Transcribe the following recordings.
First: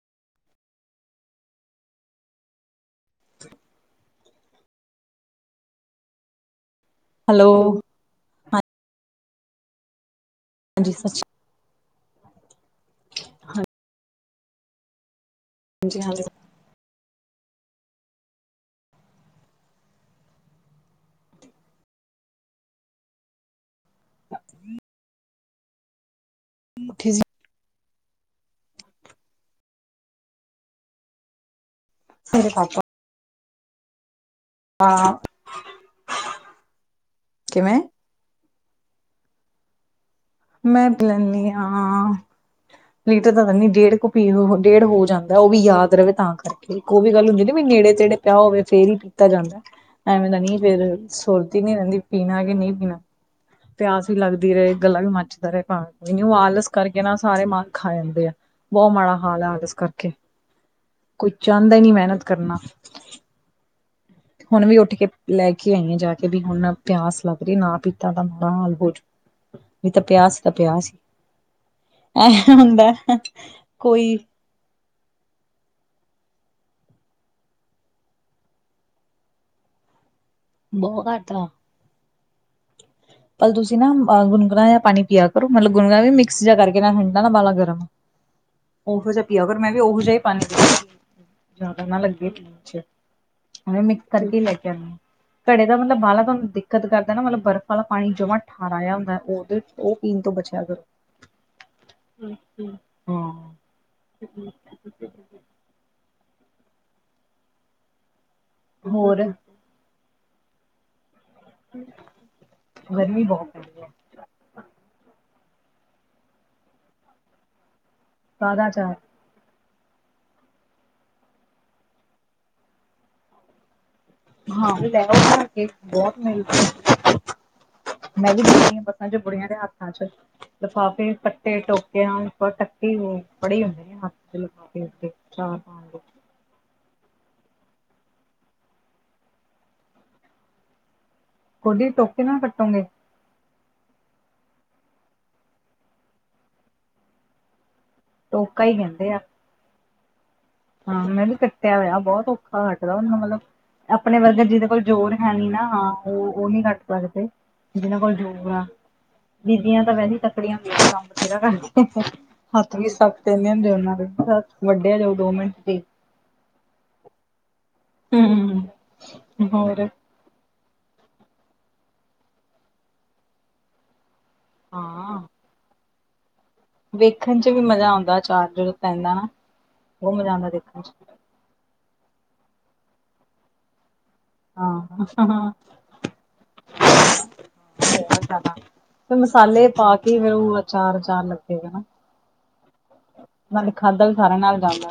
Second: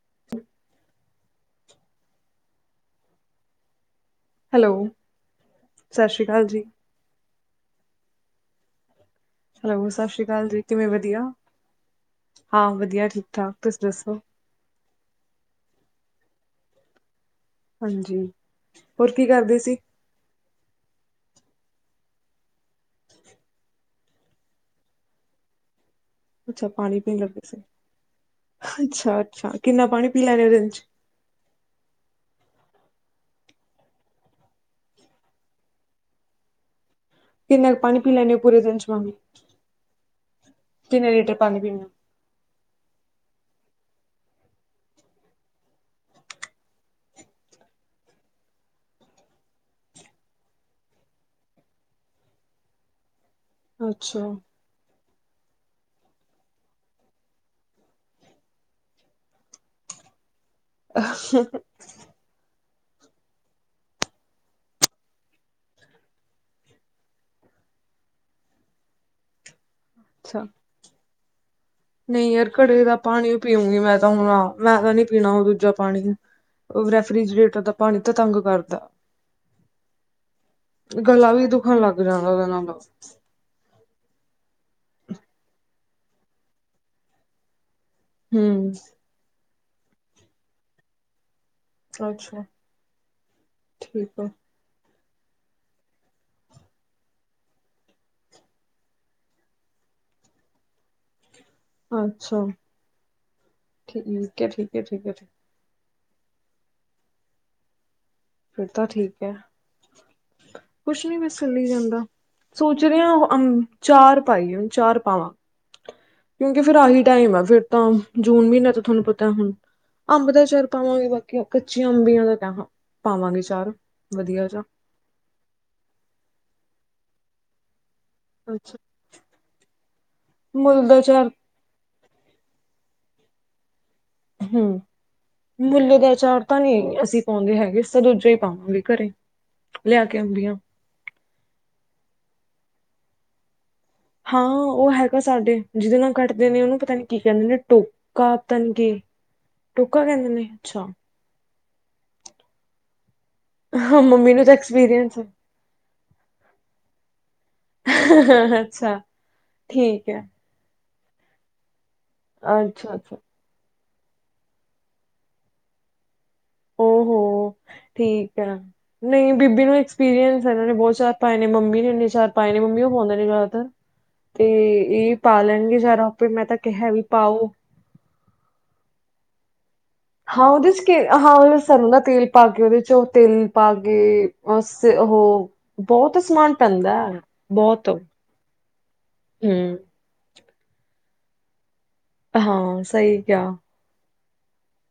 [unintelligible] [inaudible] Hello! ਸਤਿ ਸ਼੍ਰੀ ਅਕਾਲ ਜੀ। ਹੈਲੋ। ਹੈਲੋ ਸਤਿ ਸ਼੍ਰੀ ਅਕਾਲ ਜੀ ਕਿਵੇਂ ਹਾਂਜੀ ਸਤਿ ਵਧੀਆ ਸ਼੍ਰੀ ਹਾਂ ਵਧੀਆ ਠੀਕ ਠਾਕ ਤੁਸੀਂ ਦੱਸੋ। ਜੀ [unintelligible] ਹਾਂਜੀ ਹੋਰ ਕੀ ਕਰਦੇ ਸੀ। [unintelligible] ਅੱਛਾ ਪਾਣੀ ਪੀਣ ਜੀ ਲੱਗੇ ਸੀ ਅੱਛਾ ਅੱਛਾ ਕਿੰਨਾ ਪਾਣੀ ਪੀ ਲੈਣੇ ਦਿਨ ਚ ਹਰੇ [unintelligible] ਹਾਂ। ਕਿੰਨਾ ਪਾਣੀ ਪੀ ਲੈਂਦੇ ਹੋ ਪੂਰੇ ਦਿਨ ਚ ਸ਼ਾਮੀ ਮੈਂ ਬੁਲੈਂਦੀ ਹਾਂ। ਲੀਟਰ ਤਾਂ ਦੀ ਡੇਢ ਕੁ ਪੀਰ ਡੇਢ ਹੋ ਜਾਂਦਾ ਉਹ ਵੀ ਯਾਦ ਰਵੇ ਤਾਂ ਕਰਕੇ। ਉਹ ਵੀ ਗੱਲ ਹੁੰਦੀ ਨਾ ਵੀ ਨੇੜੇ ਤੇੜੇ ਪਿਆ ਹੋਵੇ ਫਿਰ ਹੀ ਕੀਤਾ ਜਾਂਦਾ। ਐਵੇਂ ਦਾ ਨਹੀਂ ਫਿਰ ਸੂਰਤ ਨੀ ਰਹਿੰਦੀ ਪੀਣਾ ਕੇ ਨਹੀਂ ਪੀਣਾ। ਪਿਆਸ ਵੀ ਅੱਛਾ ਲੱਗਦੀ ਰਹੇ ਗੱਲਾਂ ਵੀ ਮਨ ਖਾਣ ਨੂੰ ਆਲਸ ਕਰਕੇ ਨਾ ਸਾਰੇ ਮਨ ਖਾ ਜਾਂਦੇ ਆ। ਬਹੁਤ ਮਾੜਾ ਹਾਲ ਹੈ। [inaudible] ਇਸ ਕਰਕੇ ਕੋਈ ਚਾਹੰਦਾ ਹੀ ਨਹੀਂ ਮਿਹਨਤ ਕਰਨਾ। ਹੁਣ ਵੀ ਉੱਠ ਕੇ ਲੈ ਕੇ ਆਈ ਆ ਜਾ ਕੇ ਵੀ ਹੁਣ ਪਿਆਸ ਲੱਗ ਰਹੀ ਨਾ ਪੀਤਾ ਤਾਂ ਬੁਰਾ ਹਾਲ ਹੋਜੂ। ਵੀ ਤਾਂ ਪਿਆਸ ਅੱਛਾ ਤਾ ਪਿਆਸ। ਐ ਨਹੀਂ ਯਾਰ ਘੜੇ ਹੁੰਦਾ ਦਾ ਪਾਣੀ ਪੀਊਂਗੀ ਮੈਂ ਤਾਂ ਕੋਈ ਹੁਣ ਆ। ਮੈਂ ਤਾਂ ਨੀ ਪੀਣਾ ਉਹ ਦੂਜਾ ਪਾਣੀ। ਉਹ ਰੈਫ੍ਰਿਜਰੇਟਰ ਦਾ ਪਾਣੀ ਤਾਂ ਤੰਗ ਕਰਦਾ। ਬਹੁਤ ਗਲਾ ਘੱਟ ਵੀ ਦੁਖਣ ਲੱਗ ਜਾਂਦਾ ਉਹਦੇ ਨਾਲ। ਪਲ ਤੁਸੀਂ ਨਾਹ ਗੁਨਗਣਾ ਜਾਂ ਪਾਣੀ ਪੀਆ ਕਰੋ ਮਤਲਬ ਗੁਨਗਣਾ ਵੀ ਮਿਕਸ ਜਾ ਕਰਕੇ ਹੁੰਦਾ ਨਾ ਮਾੜਾ ਗਰਮ। ਹੂੰ ਉਹੋ ਜਿਹਾ ਪੀਆ ਕਰ ਮੈਂ ਵੀ ਉਹੋ ਜਿਹਾ ਅੱਛਾ ਠੀਕ ਆ [unintelligible] [unintelligible] ਘੜੇ ਦਾ ਮਤਲਬ ਬਾਹਲਾ ਤੁਹਾਨੂੰ ਦਿੱਕਤ ਕਰਦਾ ਨਾ ਮਤਲਬ ਬਰਫ਼ ਵਾਲਾ ਪਾਣੀ ਜਮਾ ਠਾਰਾ ਆਇਆ ਹੁੰਦਾ। ਉਹਦੇ ਉਹ ਪੀਣ ਤੋਂ ਬਚਿਆ ਕਰੋ। ਅੱਛਾ ਹਾਂ ਠੀਕ ਹੈ ਠੀਕ ਹੈ ਠੀਕ ਹੈ ਠੀਕ [unintelligible] ਫਿਰ ਤਾਂ ਠੀਕ ਹੋਰ ਹੈ। ਕੁਛ ਨੀ ਬੱਸ ਚਲੀ ਜਾਂਦਾ ਸੋਚ ਰਿਹਾ ਗਰਮੀ ਉਹ ਬਹੁਤ [inaudible] ਪੈਂਦੀ ਹੈ ਚਾਰ ਪਾਈਏ ਹੁਣ ਚਾਰ ਪਾਵਾਂ, ਕਿਉਂਕਿ ਫਿਰ ਆਹੀ ਟਾਈਮ ਆ ਫਿਰ ਤਾਂ ਜੂਨ ਸਾਦਾ ਮਹੀਨੇ ਤੋਂ ਚਾਰ ਤੁਹਾਨੂੰ ਪਤਾ ਹੁਣ। ਅੰਬ ਦਾ ਆਚਾਰ ਪਾਵਾਂਗੇ ਬਾਕੀ ਕੱਚੀਆਂ ਅੰਬੀਆਂ ਦਾ [inaudible] ਪਾਵਾਂਗੇ ਚਾਰ। ਵਧੀਆ ਜਾ ਹਾਂ [unintelligible] ਬਹੁਤ ਮ [inaudible] ਮੈਂ ਵੀ ਅੱਛਾ ਦੇਖੀਆਂ ਬੱਸਾਂ ਚ ਬੁੜੀਆਂ ਦੇ ਹੱਥਾਂ ਚ ਮੁੱਲ ਦਾ ਲਿਫਾਫੇ ਫ ਅਚਾਰ ਤੇ ਟੋਕੇ [inaudible] ਟੱਕੀ ਫੜੀ ਹੁੰਦੀ ਆ। ਹਮ ਮੁੱਲ ਦਾ ਆਚਾਰ ਤਾਂ ਨੀ ਅਸੀਂ ਪਾਉਂਦੇ ਹੈਗੇ, ਤਾਂ ਦੂਜਾ ਹੀ ਪਾਵਾਂਗੇ। ਘਰੇ ਲਿਆ ਕੇ ਅੰਬੀਆ। ਗੋਡੀ ਟੋਕੇ ਨਾ ਕੱਟੋਗੇ? ਹਾਂ ਉਹ ਹੈਗਾ ਸਾਡੇ ਜਿਹਦੇ ਨਾਲ ਕੱਟਦੇ ਨੇ ਉਹਨੂੰ ਪਤਾ ਨੀ ਕੀ ਕਹਿੰਦੇ ਨੇ ਟੋ- ਕਾ ਟੋਕਾ ਤਨਕ ਹੀ ਕਹਿੰਦੇ ਆ ਟੁਕਾ ਕਹਿੰਦੇ ਨੇ? ਅੱਛਾ ਹਾਂ, ਮੈਂ ਵੀ ਕੱਟਿਆ ਹੋਇਆ ਬਹੁਤ ਔਖਾ ਕਟਦਾ ਉਨੂੰ ਮਤਲਬ ਹਾਂ ਆਪਣੇ ਮੰਮੀ ਨੂੰ ਵਰਗੇ ਤਾਂ ਜਿਹਦੇ ਕੋਲ ਜ਼ੋਰ ਐਕਸਪੀਰੀਅੰਸ ਹੈ ਨੀ ਨਾ ਉਹ ਉਹ ਨਹੀਂ ਘੱਟ ਸਕਦੇ। ਜਿਹਨਾਂ ਕੋਲ ਜੂਗਾ ਅੱਛਾ ਬੀਦੀਆਂ ਤਾਂ ਠੀਕ ਵਹਦੀ ਹੈ ਤੱਕ ਲੜ [unintelligible] ਦੇ ਕੰਮ ਵਥੇਰਾ ਕਰਦੇ ਹੱਥ ਵੀ ਅੱਛਾ ਅੱਛਾ ਸਖ਼ਤ ਏ। [unintelligible] ਵੱਡਿਆ ਜਾਓ ਦੋ ਮਿੰਟ ਤੇ ਹੋ ਹੋ ਠੀਕ ਆ! ਨਹੀਂ ਬੀਬੀ ਨੂੰ ਹੋਰ ਐਕਸਪੀਰੀਅੰ ਫ ਇਹਨਾਂ ਨੇ ਬਹੁਤ ਚਾਰ ਪਾਏ ਨੇ ਮੰਮੀ ਨੇ ਇਨੇ ਚਾਰ ਪਾਏ ਨੇ ਮੰਮੀ ਉਹ ਪਾਉਂਦੇ ਨੇ ਜਿਆਦਾਤਰ। ਏ ਇਹ ਹਾਂ। ਪਾ ਲੈਣਗੇ ਅਚਾਰ ਆਪੇ। ਮੈਂ ਤਾਂ ਕਿਹਾਂ। ਵੇਖਣ ਚ ਵੀ ਮਜ਼ਾ ਆਉਂਦਾ ਅਚਾਰ ਜਦੋਂ ਪੈਂਦਾ ਨਾ। ਬਹੁਤ ਮਜ਼ਾ ਹਾਂ ਆਉਂਦਾ ਉਹਦੇ ਦੇਖਣ ਚ ਹਾਂ ਉਹ ਸਰੋਂ ਦਾ ਤੇਲ ਪਾ ਕੇ ਉਹਦੇ ਚ ਉਹ ਤੇਲ ਪਾ ਕੇ ਹਾਂ [inaudible] ਉਹ ਬਹੁਤ ਬਹੁਤ ਸਮਾਨ ਪੈਂਦੇ ਬਹੁਤ। ਜ਼ਿਆਦਾ। ਫਿਰ ਮਸਾਲੇ ਹੂੰ ਪਾ ਕੇ ਫੇਰ ਉਹ ਅਚਾਰਚਾਰ ਲੱਗੇਗਾ ਨਾ। ਹਾਂ ਸਹੀ ਕਿਆ। ਤੇ ਖਾਂਦਾ ਵੀ ਸਾਰਿਆਂ ਨਾਲ਼ ਜਾਂਦਾ।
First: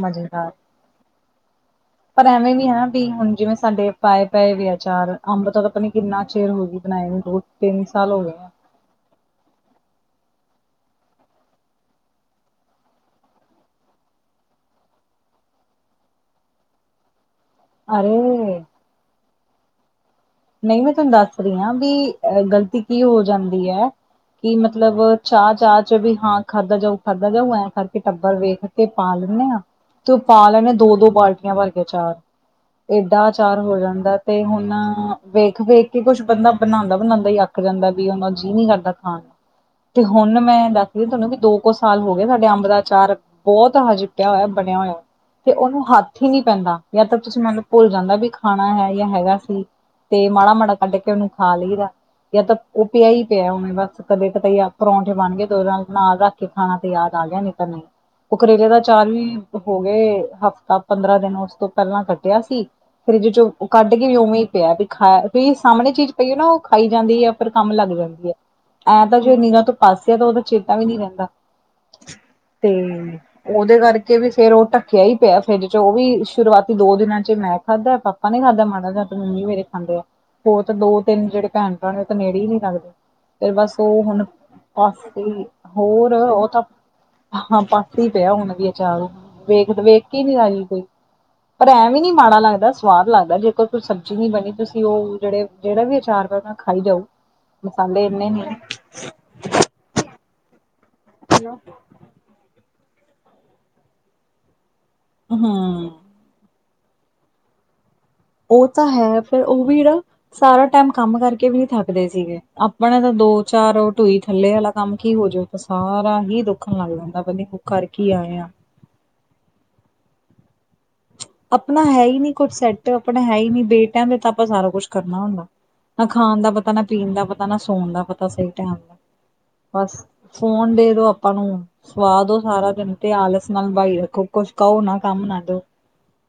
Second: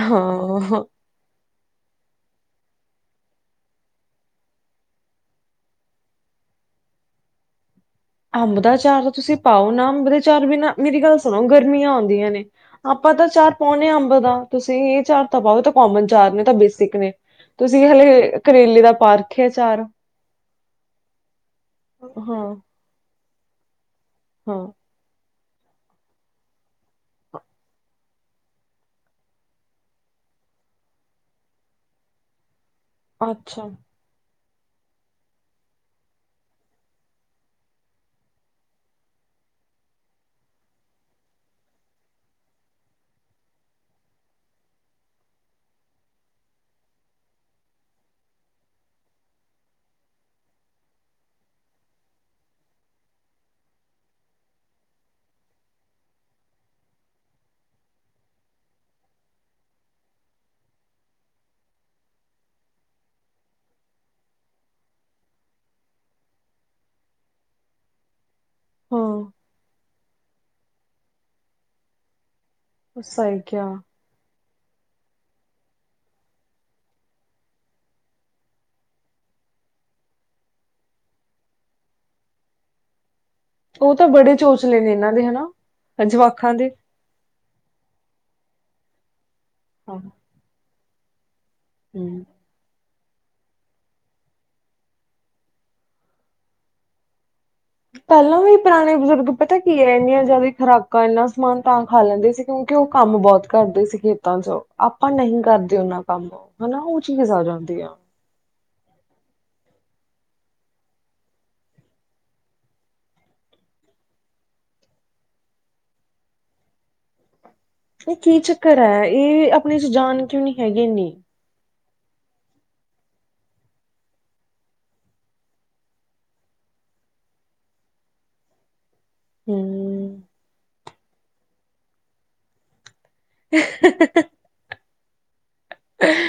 ਮਜ਼ੇ ਨਾਲ। [inaudible] ਪਰ ਐਵੇਂ ਵੀ ਹੈਂ। ਵੀ ਹੁਣ ਜਿਵੇਂ ਸਾਡੇ ਪਾਏਂ ਪਏ ਵੀ ਅਚਾਰ ਅੰਬ ਦਾ ਤੇ ਪਤਾ ਨੀਂ ਕ ਕਿੰਨਾ ਚਿਰ ਹੋ ਗਈ ਬਣਾਏ ਨੂੰ ਦੋ ਤਿੰਨ ਸਾਲ ਹੋ ਗਏ। ਆ। ਅੰਬ ਦਾ ਅਚਾਰ ਤਾਂ ਤੁਸੀਂ ਪਾਓ ਨਾ। ਅੰਬ ਦੇ ਅਚਾਰ ਬਿਨਾਂ ਮੇਰੀ ਗੱਲ਼ ਸੁਣੋਂ ਗਰਮੀਆਂ ਆਂਉਦੀਆਂ ਨੇਂ। ਆਪਾਂ ਤਾਂ ਚਾਰ ਪਾਉਣੇ ਹਾਂ ਅੰਬ ਦਾ। ਤੁਸੀਂ ਇਹ ਚਾਰ ਤਾਂ ਪਾਓ ਤਾਂ ਕੋਮਨ ਚਾਰ ਨੇ ਤਾਂ ਬੇਸਿਕ ਨੇ। ਤੁਸੀਂ ਹਲੇ ਅਰੇ ਕਰੇਲੇ ਦਾ ਪਾ ਰੱਖਿਆ ਅਚਾਰ। ਨਹੀਂ ਮੈਂ ਤੁਹਾਂਨੂੰ ਦੱਸ ਰਹੀਂ ਹਾਂ। ਬੀ ਹਾਂ ਗ਼ਲਤੀ ਕੀ ਹੋ ਜਾਂਦੀ ਹੈਂ। ਕਿ ਹਾਂ ਮੱਤਲਬ ਚਾ-ਚਾ ਚ ਵੀ ਹਾਂ, ਖਾਧਾ ਜਾਊ, ਖਾਧਾ ਜਾਊ ਐਂ ਕਰਕੇ ਟੱਬਰ ਵੇਖ ਕੇ ਪਾ ਲੈਂਨੇ ਆਂ ਤੇ ਉਹ ਪਾ ਲੈਣੇ ਦੋ-ਦੋ ਬਾਲਟੀਆਂ ਭਰ ਕੇ ਅਚਾਰ। ਏਡਾ ਅਚਾਰ ਅੱਛਾ ਹੋ ਜਾਂਦਾਂ ਤੇ ਹੁਣ। ਵੇਖ ਵੇਖ ਕੇ ਕੁੱਛ ਬੰਦਾਂ ਬਣਾਦਾ ਬਣਾਦਾ ਹੀ ਅੱਕ ਜਾਂਦਾ। ਵੀ ਉਹਨਾਂ ਜੀਅ ਨੀਂ ਕਰਦਾਂ ਖਾਣ ਨੂੰ। ਤੇ ਹੁਣ ਮੈਂ ਦੱਸਦੀ ਤੁਹਾਨੂੰ ਵੀ ਦੋ ਕੁ ਸਾਲ ਹੋ ਗਿਆ ਸਾਡੇ ਅੰਬ ਦਾ ਅਚਾਰ ਬਹੁਤ। ਹਜੇ। ਪਿਆ ਹੋਇਆ ਬਣਿਆ ਹੋਇਆ। ਤੇ ਉਹਨੂੰ ਹੱਥ ਹੀ ਨਹੀਂ ਪੈਂਦਾ ਜਾਂ ਤਾਂ ਤੁਸੀਂ ਮੈਨੂੰ ਭੁੱਲ ਜਾਂਦਾ ਵੀ ਖਾਣਾ ਹੈ ਜਾਂ ਹੈਗਾ ਸੀ। ਤੇ ਮਾੜਾ-ਮਾੜਾ ਕੱਢ ਕੇ ਉਹਨੂੰ ਖਾ ਲਈਦਾ। ਜਾਂ ਤਾਂ ਉਹ ਪਿਆ ਹੀ ਪਿਆ ਹਨਣੇ ਬਸ ਕਦੇ ਕਤਾ ਪਰੌਂਠੇ ਬਣ ਗਏ ਤੇ ਉਹਦੇ ਨਾਲ ਰੱਖ ਖਾਣਾਂ ਤੇ ਯਾਦ ਆ ਗਿਆਂ। ਨਹੀਂ ਤਾਂ ਨਹੀਂ ਉਹ ਕਰੇਲੇ ਦਾ ਚਾਰ ਵੀ ਹੋ ਗਏ ਹਫ਼ਤਾ ਪੰਦਰਾਂ ਦਿਨ ਉਸ ਤੋਂ ਪਹਿਲਾਂ ਕੱਟਿਆ ਸੀ ਫਰਿੱਜ਼ ਚ ਕੱਢ ਕੇ ਉਵੇਂ। ਪਿਆ ਵੀ ਖਾ ਵਈ ਸਾਹਮਣੇ ਚੀਜ਼ ਪਈ ਹੈਂ ਨਾ ਉਹ ਖਾਈ ਜਾਂਦੀ ਹੈਂ। ਫ਼ਿਰ ਕੰਮ ਲੱਗ ਜਾਂਦੀ ਹੈਂ। ਐਂ ਤਾਂ ਹਾਂ ਜੋੇ ਨੀਰਾਂ ਤੋਂ ਪਾਸੇ ਆ ਤਾਂ ਉਹਦਾ ਚੇਤਾ ਵੀ ਨਹੀਂ ਰਹਿੰਦਾ। ਤੇ ਸਹੀ ਕਿਹਾ ਉਹਦੇ ਕਰਕੇ। ਵੀ ਫੇਰ ਉਹ ਢੱਕਿਆ ਹੀ ਪਿਆ ਫਰਿੱਜ ਚ ਉਹ ਵੀ ਸ਼ੁਰੂਆਤੀ ਦੋ ਦਿਨਾਂ ਚ ਮੈਂ ਖਾਧਾ ਪਾਪਾ ਨੀ ਖਾਧਾ ਮਾੜਾ ਜ ਮੰਮੀ ਮੇਰੇ ਖਾਂਦੇ ਆ ਹੋਰ ਤਾਂ ਦੋ ਤਿੰਨ ਜਿਹੜੇ ਭੈਣ ਭਰਾ ਨੇ ਉਹ ਤੇ ਨੇੜੇ ਹੀ ਨਹੀਂ ਲੱਗਦੇ। ਫਿਰ ਬਸ ਉਹ ਤਾਂ ਹੁਣ ਬੜੇ ਚੋਚਲੇ ਨੇ ਪਾਸ ਇਹਨਾਂ ਦੇ ਹਨਾ ਹੋਰ ਉਹ ਜਵਾਕਾਂ ਤਾਂ ਦੇ ਹਾਂ ਪਾਸੇ ਹੀ ਪਿਆ ਹੁਣ ਵੀ ਅਚਾਰ ਵੇਖ ਹਾਂ ਵੇਖ ਕੇ ਨੀ ਆਈ ਕੋਈ ਪਰ ਐਵੇ ਵੀ ਨੀ ਹਮ। ਮਾੜਾ ਲੱਗਦਾ ਸਵਾਦ ਲਗਦਾ ਜੇ ਕੋ ਕੋ ਸਬਜ਼ੀ ਨਹੀਂ ਬਣੀ ਤੁਸੀਂ ਉਹ ਜਿਹੜੇ ਜਿਹੜਾ ਵੀ ਅਚਾਰ ਵ ਉਹ ਖਾਈ ਜਾਓ। ਮਸਾਲੇ ਇੰਨੇ ਪਹਿਲਾਂ ਨੇ ਵੀ ਪੁਰਾਣੇ ਬਜ਼ੁਰਗ ਪਤਾ ਕੀ ਹੈ ਇੰਨੀਆਂ ਜ਼ਿਆਦਾ ਖੁਰਾਕਾਂ ਇੰਨਾ ਸਮਾਨ ਤਾਂ ਖਾ ਲੈਂਦੇ ਸੀ ਕਿਉਂਕਿ ਉਹ ਕੰਮ ਬਹੁਤ ਕਰਦੇ ਸੀ ਖੇਤਾਂ ਚ ਆਪਾਂ ਨਹੀਂ ਕਰਦੇ ਹੂੰ ਉਹਨਾਂ ਕੰਮ ਹੈਨਾ ਉਹ ਚੀਜ਼ ਆ ਜਾਂਦੀ ਆ ਉਹ ਤਾਂ ਹੈਂ। ਫ਼ਿਰ ਉਹ ਵੀ ਨਾ। ਸਾਰਾ ਟਾਈਮ ਕੰਮ ਕਰਕੇ ਵੀ ਨੀ ਥੱਕਦੇ ਸੀਗੇ ਆਪਣੇ ਤਾਂ ਦੋ ਚਾਰ ਟਢੂਈ ਥੱਲੇ ਵਾਲਾ ਕੰਮ ਕੀ ਹੋਜਓ ਸਾਰਾਂ ਹੀ ਦੁੱਖਣ ਲੱਗ ਜਾਂਦਾ। ਪਤਾ ਨੀਂ ਇਹ ਕੀ ਚੱਕਰ ਹੈਂ। ਇਹ ਆਪਣੇਂ ਚ ਜਾਣ ਕਿਉਂ ਨੀਂ ਹੈਗੀ ਏਨੀਂ। ਆਪਣਾ ਹੈ ਹੀ ਨੀ ਕੁੱਛ ਸੈੱਟ ਆਪਣਾ ਹੈ ਹੀ ਨੀ ਬੇ। ਟਾਇਮ ਦੇ ਤਾਂ ਆਪਾਂ ਸਾਰਾ ਕੁਛ ਕਰਨਾ ਹੁੰਦਾ। ਨਾ ਖਾਣ ਦਾ ਪਤਾ ਨਾ ਪੀਣ ਦਾ ਪਤਾ ਨਾ ਸੋਣ ਦਾ ਪਤਾ ਸਹੀ ਟਾਈਮ ਦਾ ਹੂੰ। ਬਸ ਫੋਨ ਦੇ ਦੋ ਆਪਾਂ ਨੂੰ ਸਵਾਦ ਉਹ ਸਾਰਾ ਦਿਨ ਤੇ ਆਲਸ ਨਾਲ ਬਾਈ ਰੱਖੋ। ਕੁਛ ਕਹੋ ਨਾ ਕੰਮ ਨਾ ਦੋ।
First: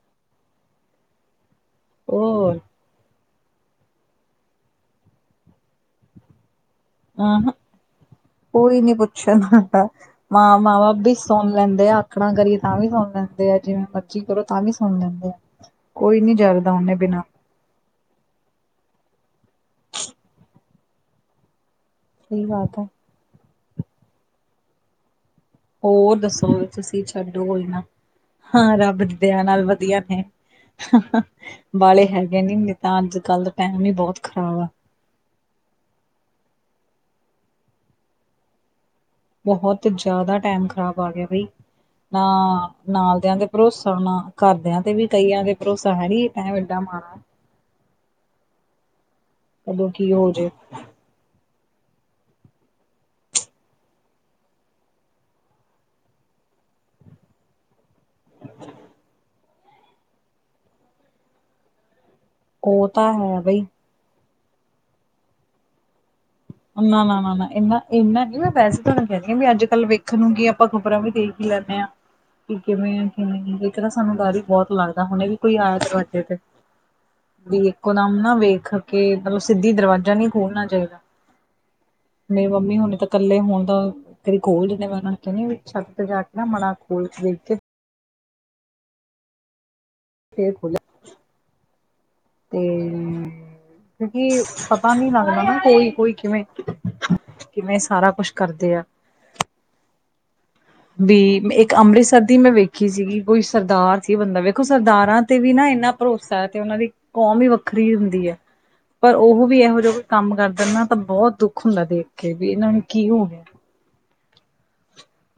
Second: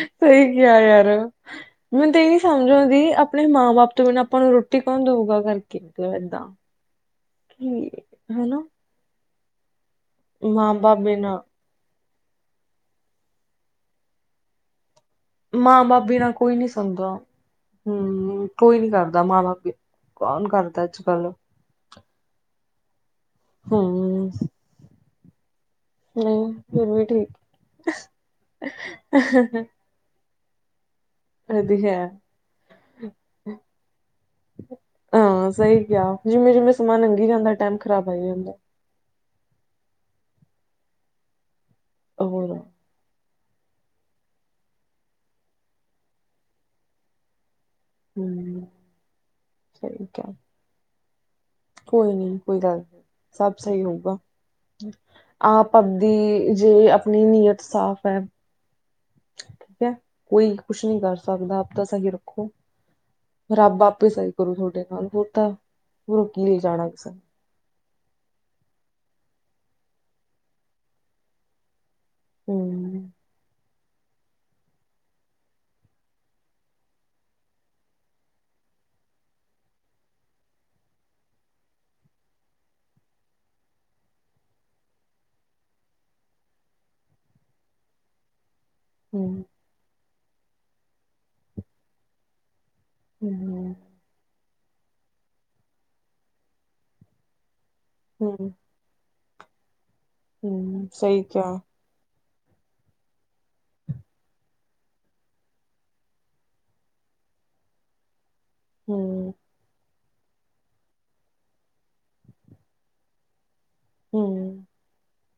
ਸਹੀ ਕਿਹਾ ਯਾਰ ਮੈਨੂੰ ਤਾਂ ਇਹ ਨੀ ਹੋਰ ਸਮਝ ਆਉਂਦੀ ਆਪਣੇ ਮਾਂ ਬਾਪ। ਤਿ ਨਾ ਆਪਾਂ ਨੂੰ ਰੋਟੀ ਕੌਣ ਦਊਗਾ ਕਰਕੇ ਮਤਲਬ ਏਦਾਂ। ਕਿ ਹਨਾ ਕੋਈ ਨੀਂ ਪੁੱਛਣ ਵਾਲਾ। ਮਾਂ ਮਾਂ ਬਾਪ ਵੀ ਸੁਣ ਲੈਂਦੇ ਆਕੜਾ ਕਰੀਏ ਤਾਂ ਵੀ ਸੁਣ ਲੈਂਦੇ ਆ ਜਿਵੇਂ ਮਰਜ਼ੀ ਕਰੋ ਤਾਂ ਵੀ ਸੁਣ ਲੈਂਦੇ ਆ ਮਾਂ ਬਾਪ। ਬਿਨਾਂ ਕੋਈ ਨੀ ਜਰਦਾ ਉਹਨੇ ਸੁਣਦਾ। ਬਿਨਾਂ ਹਮ ਕੋਈ ਨੀ ਕਰਦਾ ਮਾਂ ਬਾਪ ਦੀ ਕੌਣ ਕਰਦਾ ਅੱਜ ਕੱਲ। ਸਹੀ ਬਾਤ ਹੈ। ਹਾਂ ਹੋਰ ਦੱਸੋ ਨਹੀਂ ਫਿਰ ਤੁਸੀਂ ਵੀ ਠੀਕ ਛੱਡੋ ਹੋ ਨਾ ਹਾਂ ਰੱਬ ਦੀ ਦਯਾ ਹੈ। ਨਾਲ ਵਧੀਆ ਨੇ। ਇਹਦੀ ਹੈ ਬਾਲੇ ਹੈਗੇ ਨੇ। ਨਹੀ ਤਾਂ ਅੱਜ਼ ਕੱਲ੍ਹ ਦਾ ਟੈਮ ਹੀ ਬਹੁਤ ਖ਼ਰਾਬ ਆ। ਹਾਂ ਸਹੀ ਕਿਹਾ ਜਿਵੇਂ-ਜਿਵੇਂ ਸਮਾਂ ਲੰਘੀ ਜਾਂਦਾ ਟਾਈਮ ਖ਼ਰਾਬ ਆਈ ਜਾਂਦਾ ਬਹੁਤ ਜ਼ਿਆਦਾ ਟੈਮ ਖ਼ਰਾਬ ਆ ਗਿਆਂ ਬਈ। ਹੋਰ ਹਾਂ ਨਾਲਦਿਆਂ ਤੇ ਭਰੋਸਾ ਨਾ ਘਰਦਿਆਂ ਤੇ ਵੀ ਕਈਆਂ ਤੇ ਭਰੋਸਾ ਹੈ ਨ ਟੇਡਾ ਮਾੜਾ। ਹੂੰ ਕਦੋਂ ਸਹੀ ਕੀ ਕਿਹਾ ਹੋ ਜੇ ਕੋਈ ਨੀ ਕੋਈ ਗੱਲ ਨੀ ਸਭ ਸਹੀ ਹੋਊਗਾ। ਆਪ ਬਦੀ ਜੇ ਆਪਣੀ ਨੀਅਤ ਸਾਫ਼ ਹੈ [unintelligible] ਠੀਕ ਹੈ ਕੋਈ ਕੁਛ ਨੀ ਕਰ ਸਕਦਾ ਆਪ ਤਾਂ ਸਹੀ ਰੱਖੋ ਉਹ ਤਾਂ ਹੈ ਬਈ ਰੱਬ ਆਪ ਸਹੀ ਕਰੋ ਤੁਹਾਡੇ ਨਾਲ ਫੇ ਤਾਂ [inaudible] ਨਾ-ਨਾ-ਨਾ-ਨਾ ਇਹਨਾਂ ਇੰਨਾ ਕਿ ਮੈਂ ਵੈਸੇ ਤੁਹਾਨੂੰ ਕਹਿੰਦੀ ਹਾਂ ਵੀ ਅੱਜ ਕੱਲ ਵੇਖ ਨੂੰ ਕੀ ਆਪਾਂ ਖ਼ਬਰਾਂ ਵੀ ਦੇਖ ਹੀ ਲੈਂਦੇ ਹਾਂ। ਕਿ ਕਿਵੇਂ ਹਮ ਕਿ ਇੱਕ ਨਾ ਸਾਨੂੰ ਡਰ ਹੀ ਬਹੁਤ ਲੱਗਦਾ। ਹੁਣੇ ਵੀ ਕੋਈ ਆਇਆ ਦਰਵਾਜ਼ੇ ਤੇ। ਵੀ ਇੱਕੋਦਮ ਨਾ ਵੇਖ ਕੇ ਮਤਲਬ ਸਿੱਧੀ ਦਰਵਾਜ਼ਾ ਨਹੀਂ ਖੋਲਣਾ ਚਾਹੀਦਾ ਮੇਰੀ ਮੰਮੀ ਹੁਣੀ ਤਾਂ ਇਕੱਲੇ ਹੁਣ ਤਾਂ, ਤੇਰੀ ਖੋਲ ਜਿੰਨੇ ਮੈਂ ਉਹ ਨੂੰ ਕਹਿੰਦੀ ਛੱੱਤ ਤੇ ਜਾ ਕੇ ਨਾ ਮਾ ਖੋਲ ਦੇਖ ਕੇ ਹੂੰ, [unintelligible] ਤੇ ਹਮ ਕਿਉਂਕਿ ਪਤਾਂ ਨੀਂ ਲੱਗਦਾ ਨਾ ਕੋਈ ਕੋਈ ਕਿਵੇਂ ਕਿਵੇਂ ਸਾਰਾਂ ਕੁੱਛ ਹਮ ਕਰਦੇ ਆ। ਹੂੰ ਵੀ ਇੱਕ। ਅੰਮ੍ਰਿਤਸਰ ਦੀ ਮੈਂ ਵੇਖੀ ਸੀਗੀ ਕੋਈ ਸਰਦਾਰ ਸੀ ਬੰਦਾ ਵੇਖੋ ਸਰਦਾਰਾਂ ਤੇ ਵੀ ਨਾ ਇੰਨਾ ਭਰੋਸਾ ਹੈ ਤੇ ਉਹਨਾਂ ਦੀ ਕੌਮ ਵੀ ਵੱਖਰੀ ਹੁੰਦੀ ਐ। ਪਰ ਹਮ ਉਹ ਵੀ ਇਹੋ ਜਾ ਕੰਮ ਕਰਦੇ ਨਾ ਤਾਂ ਬਹੁਤ ਦੁੱਖ ਹੁੰਦਾ ਦੇਖ ਕੇ ਵੀ ਇਹਨਾਂ ਨੂੰ ਕੀ ਹੋ ਗਿਆ। ਹੂੰ,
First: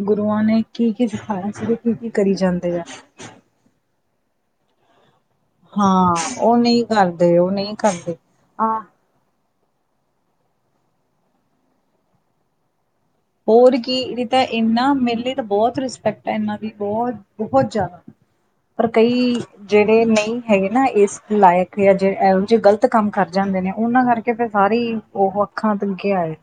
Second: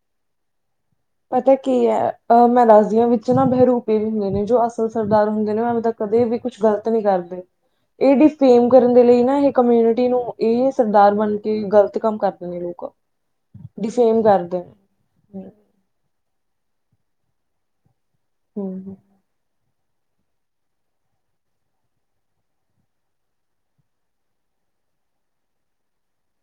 ਗੁਰੂਆਂ ਨੇ ਕੀ ਕੀ ਸਿਖਾਇਆ ਪਤਾ ਸੀ ਕੀ ਹੈ ਕੀ ਕਰੀ ਅਹ ਮੈਂ ਜਾਂਦੇ ਆ। ਦੱਸਦੀ ਹਾਂ ਵਿੱਚ ਬਹਿਰੂਪੇ ਵੀ ਹੁੰਦੇ ਨੇ ਜੋ ਅਸਲ ਸਰਦਾਰ ਹੁੰ ਹਾਂ ਕਦੇ ਵੀ ਉਹ ਕੁਛ ਨਹੀਂ ਗ਼ਲਤ ਨੀ ਕਰਦੇ ਉਹ ਨਹੀਂ ਕਰਦੇ ਏ ਫੇਮ ਆਹ ਕਰਨ ਦੇ ਲਈ ਨਾ ਇਹ, ਕਮਿਊਨਿਟੀ ਨੂੰ ਇਹ ਸਰਦਾਰ ਬਣ ਕੇ ਗ਼ਲਤ ਕੰਮ ਕਰਦੇ ਨੇ ਲੋਕ। ਹੋਰ ਡਿਫੇਮ ਕੀ ਤਾਂ ਕਰਦੇ ਇਹਨਾ ਮੇਰੇ ਲਈ ਤਾਂ ਨੇ ਬਹੁਤ ਰਿਸਪੈਕਟ ਹੈ ਇਹਨਾਂ ਦੀ ਬਹੁਤ ਬਹੁਤ ਜ਼ਿਆਦਾ ਹੂੰ ਪਰ ਹੂੰ ਕਈ ਜਿਹੜੇ ਨਹੀਂ ਹੈਗੇ ਨਾ ਇਸ ਲਾਇਕ ਜਾਂ ਇਹੋ ਜਿਹੇ ਗ਼ਲਤ ਕੰਮ ਕਰ ਜਾਂਦੇ ਨੇ ਉਹਨਾਂ ਕਰਕੇ ਫਿਰ ਸਾਰੇ ਉਹ ਅੱਖਾਂ ਆਏ ਸੀ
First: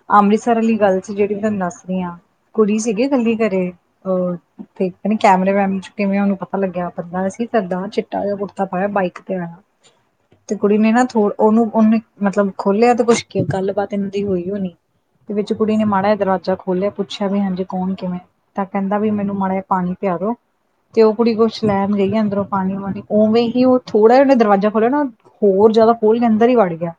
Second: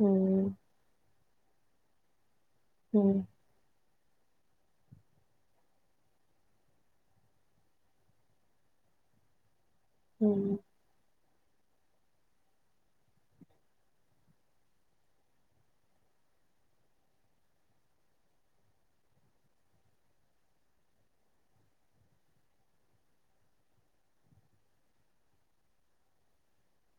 ਹੂੰ ਅੰਮ੍ਰਿਤਸਰ ਵਾਲ਼ੀ ਗੱਲ਼ ਸੀ। ਜਿਹੜੀ ਤੁਹਾਨੂੰ ਦੱਸਦੀ ਹਾਂ। ਕੁੜੀ ਸੀਗੀ ਹੂੰ ਇਕੱਲੀ ਸੀ ਘਰੇ ਹੋਰ। ਤੇ ਪਤਾ ਨੀ ਕੈਮਰੇ ਵੈਮਰੇ ਚ ਕਿਵੇਂ ਉਹਨੂੰ ਪਤਾ ਲੱਗਿਆ ਬੰਦਾ ਸੀ ਚਿੱਟਾ ਜਾ ਕੁੜਤਾ ਪਾਇਆ ਬਾਈਕ ਤੇ ਆਇਆ। ਤੇ ਹੂੰ ਕੁੜੀ ਨੇ ਨਾ ਥੋੜਾ ਉਹਨੂੰ ਉਹਨੇ ਮਤਲਬ ਖੋਲਿਆ ਤੇ ਕੁਛ ਗੱਲਬਾਤ ਇਹਨਾਂ ਦੀ ਹੋਈ ਹੋਣੀ। ਤੇ ਵਿੱਚ ਕੁੜੀ ਨੇ ਮਾੜਾ ਦਰਵਾਜ਼ਾ ਖੋਲ੍ਹਿਆ ਪੁੱਛਿਆ ਵੀ ਹਾਂਜੀ ਕੌਣ ਕਿਵੇਂ ਤਾਂ ਕਹਿੰਦਾ ਵੀ ਮੈਨੂੰ ਮਾੜਾ ਜ ਪਾਣੀ ਪਿਆ ਦੋ ਤੇ ਉਹ ਕੁੜੀ ਕੁਛ ਲੈਣ ਗਈ ਆ ਅੰਦਰੋਂ ਪਾਣੀ ਪਾਣੀ ਉਵੇਂ ਹੀ ਉਹ ਥੋੜ੍ਹਾ ਜਿੇ ਦਰਵਾਜ਼ਾ ਖੋਲਿਆ ਨਾ ਹੋਰ ਜ਼ਿਆਦਾ ਖੋਲ੍ਹ ਕੇ ਅੰਦਰ ਹੀ ਵੜ ਗਿਆ।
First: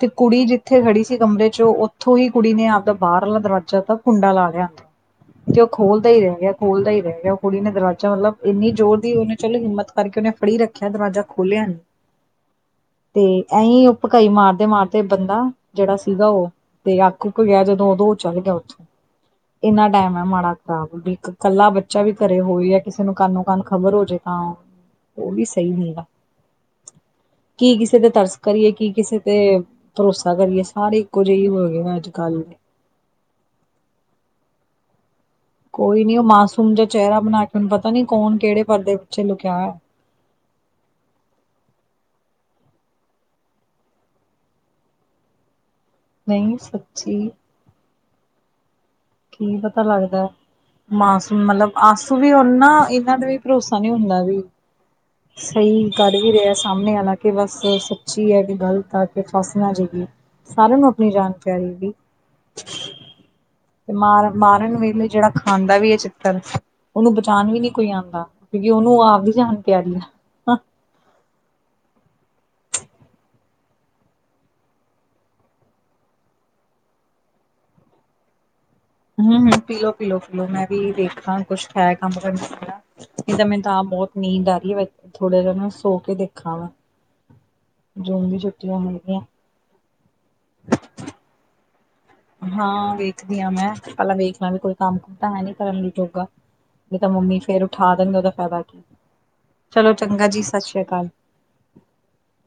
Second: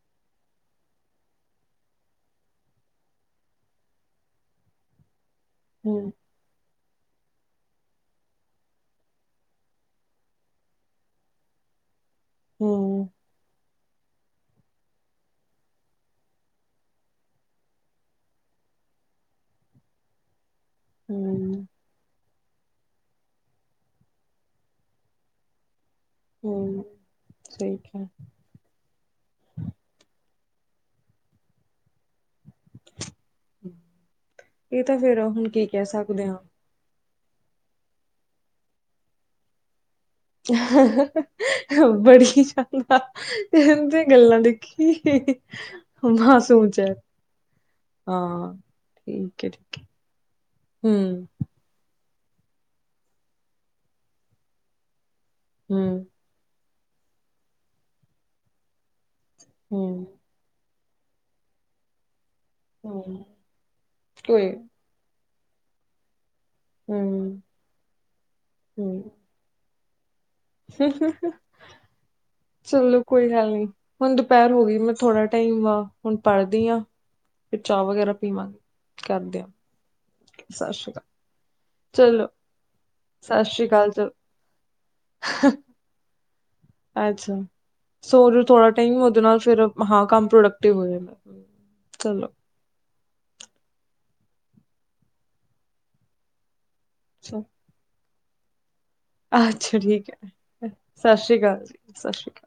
ਤੇ ਕੁੜੀ ਜਿੱਥੇ ਖੜੀ ਸੀ ਕਮਰੇ ਚ ਉੱਥੋਂ ਹੀ ਕੁੜੀ ਨੇ ਆਪ ਬਾਹਰਲਾ ਦਰਵਾਜ਼ਾ ਤਾਂ ਕੁੰਡਾ ਲਾ ਗਿਆ, ਤੇ ਉਹ ਖੋਲਦਾ ਈ ਰਹਿ ਗਿਆ। ਖੋਲ੍ਹਦਾ ਈ ਰਹਿ ਗਿਆ ਕੁੜੀ ਨੇ ਦਰਵਾਜ਼ਾ ਮਤਲਬ ਇੰਨੀ ਜ਼ੋਰ ਦੀ ਉਹਨੇ ਚਲੋ ਹਿੰਮਤ ਕਰਕੇ ਉਹਨੇ ਫੜੀ ਰੱਖਿਆ ਦਰਵਾਜ਼ਾ ਖੋਲ੍ਹਿਆ ਨੀ। ਹੂੰ ਤੇ ਐਈ ਕਈ ਮਾਰਦੇ-ਮਾਰਦੇ ਬੰਦਾ, ਜਿਹੜਾ ਸੀਗਾ ਉਹ, ਤੇ ਅਕ ਉੱਕ ਗਿਆ ਜਦੋਂ ਓਦੋਂ ਚੱਲ ਗਿਆ ਉੱਥੇ, ਇੰਨਾ ਟੈਮ ਐ ਮਾੜਾ। ਵੀ ਹੂੰ ਇਕੱਲਾ ਬੱਚਾ ਵੀ ਘਰੇ ਹੋਵੇ ਐ ਕਿਸੇ ਨੂੰ ਕਾਨੋ-ਕਾਨ ਖ਼ਬਰ ਹੋ ਜੇ ਤਾਂ, ਉਹ ਵੀ ਸਹੀ ਨੀ ਗਾ। ਹੂੰ ਕੀ ਸਹੀ ਕਿਸੇ ਕਿਹਾ ਦੇ ਤਰਸ ਕਰੀਏ ਕੀ ਕਿਸੇ ਤੇ, ਭਰੋਸਾ ਕਰੀਏ ਸਾਰੇ ਇੱਕੋ ਜੇ ਈ ਹੋ ਗਏ ਅੱਜ-ਕੱਲ। ਇਹ ਤਾਂ ਫੇਰ ਆ ਹੂੰ ਕੋਈ ਨੀ ਉਹ ਮਾਸੂਮ ਜਾ ਚਿਹਰਾ ਬਣਾ ਕੇ ਉਹਨੂੰ ਪਤਾ ਨੀ ਕੌਣ ਕਿਹੜੇ ਪਰਦੇ ਪਿੱਛੇ ਲੁਕਿਆ [unintelligible] ਇਹਦੀ ਗੱਲਾਂ ਦੇਖੀ, ਨਾ ਨਹੀਂ ਸੋਚ ਐ। ਸੱਚੀ ਹਾਂ ਕੀ ਠੀਕ ਪਤਾ ਹੈ ਲੱਗਦਾ ਹੂੰ ਮਾਸੂਮ ਮਤਲਬ ਆਸੂ ਵੀ ਉਨ੍ਹਾਂ ਇਹਨਾਂ ਦਾ ਵੀ ਭਰੋਸਾ ਨੀ ਹੁੰਦਾ ਵੀ, ਸਹੀ ਹੂੰ ਕਰ ਈ ਰਿਐ ਸਾਹਮਣੇ ਆਲਾ ਕਿ ਬਸ ਸੱਚੀ ਐ ਕਿ ਗ਼ਲਤ ਆ ਕਿ ਫਸ ਨਾ ਹੂੰ ਜਈਏ। ਸਾਰਿਆਂ ਨੂੰ ਆਪਣੀ ਜਾਨ ਪਿਆਰੀ ਦੀ ਹੂੰ। ਮਾਰ ਕੋਈ ਮਾਰਨ ਵੇਲੇ ਜਿਹੜਾ ਖਾਂਦਾ ਵੀ ਏ ਛਿੱਤਰ। ਉਹਨੂੰ ਹੂੰ ਬਚਾਨ ਵੀ ਨੀ ਕੋਈ ਆਂਦਾ, ਕਿਓਂਕਿ ਉਨੂੰ ਆਪਦੀ ਜਾਨ ਪਿਆਰੀ ਐ। ਹੂੰ-ਹੂੰ-ਹੂੰ, ਚਲੋ ਕੋਈ ਗੱਲ ਨੀ। ਹੁਣ ਦੁਪਹਿਰ ਹੋ ਗਈ ਮੈਂ ਥੋੜ੍ਹਾ ਟਾਈਮ ਵਾ ਹੁਣ ਪੜ੍ਹਦੀ ਹਾਂ ਫਿਰ ਚਾਹ ਵਗੈਰਾ ਪੀਵਾਂਗੀ ਹੂੰ-ਹੂੰ ਪੀਲੋ-ਪੀਲੋ-ਪੀਲੋ ਮੈਂ ਵੀ ਅਕਾਲ ਵੇਖਾਂ ਕੁਛ ਹੈ ਕੰਮ ਚਲੋ ਕਰਨਾ ਪਿਆ। ਸਤਿ ਏਦਾਂ ਮੈਨੂੰ ਸ਼੍ਰੀ ਤਾਂ ਆਪ ਅਕਾਲ ਚ ਬਹੁਤ ਨੀਂਦ ਆ ਰੀ ਐ, ਥੋੜਾ ਜਾ ਨਾ ਸੋ ਕੇ ਦੇਖਾ ਵਾ। ਅੱਛਾ ਸੋ ਜੂਨ ਦੀ ਉਹ ਥੋੜਾ ਛੁੱਟੀਆਂ ਟਾਈਮ ਹੈਗੀਆਂ ਉਹਦੇ ਨਾਲ ਫਿਰ ਹਾਂ ਕੰਮ ਪ੍ਰੋਡਕਟਿਵ ਹੋ ਜਾ ਚਲੋ ਹਾਂ ਵੇਖਦੀ ਆਂ ਮੈਂ, ਪਹਿਲਾਂ ਵੇਖ ਲ ਵੀ ਕੋਈ ਕੰਮ ਕੁਮ ਤਾਂ ਹੈ ਨੀ ਕਰਨ ਜੋਗਾ। ਜ ਤਾਂ ਮੰਮੀ ਫੇਰ ਉਠਾ ਦੇਣਗੇ ਉਹਦਾ ਫੈਦਾ ਕੀ। ਅੱਛਾ ਚਲੋ ਠੀਕ ਚੰਗਾ ਜੀ ਐ, ਸ੍ਰੀ ਅਕਾਲ ਸਤਿ ਸ੍ਰੀ ਅਕਾਲ ਜੀ-ਸਤਿ ਸ਼੍ਰੀ ਅਕਾਲ।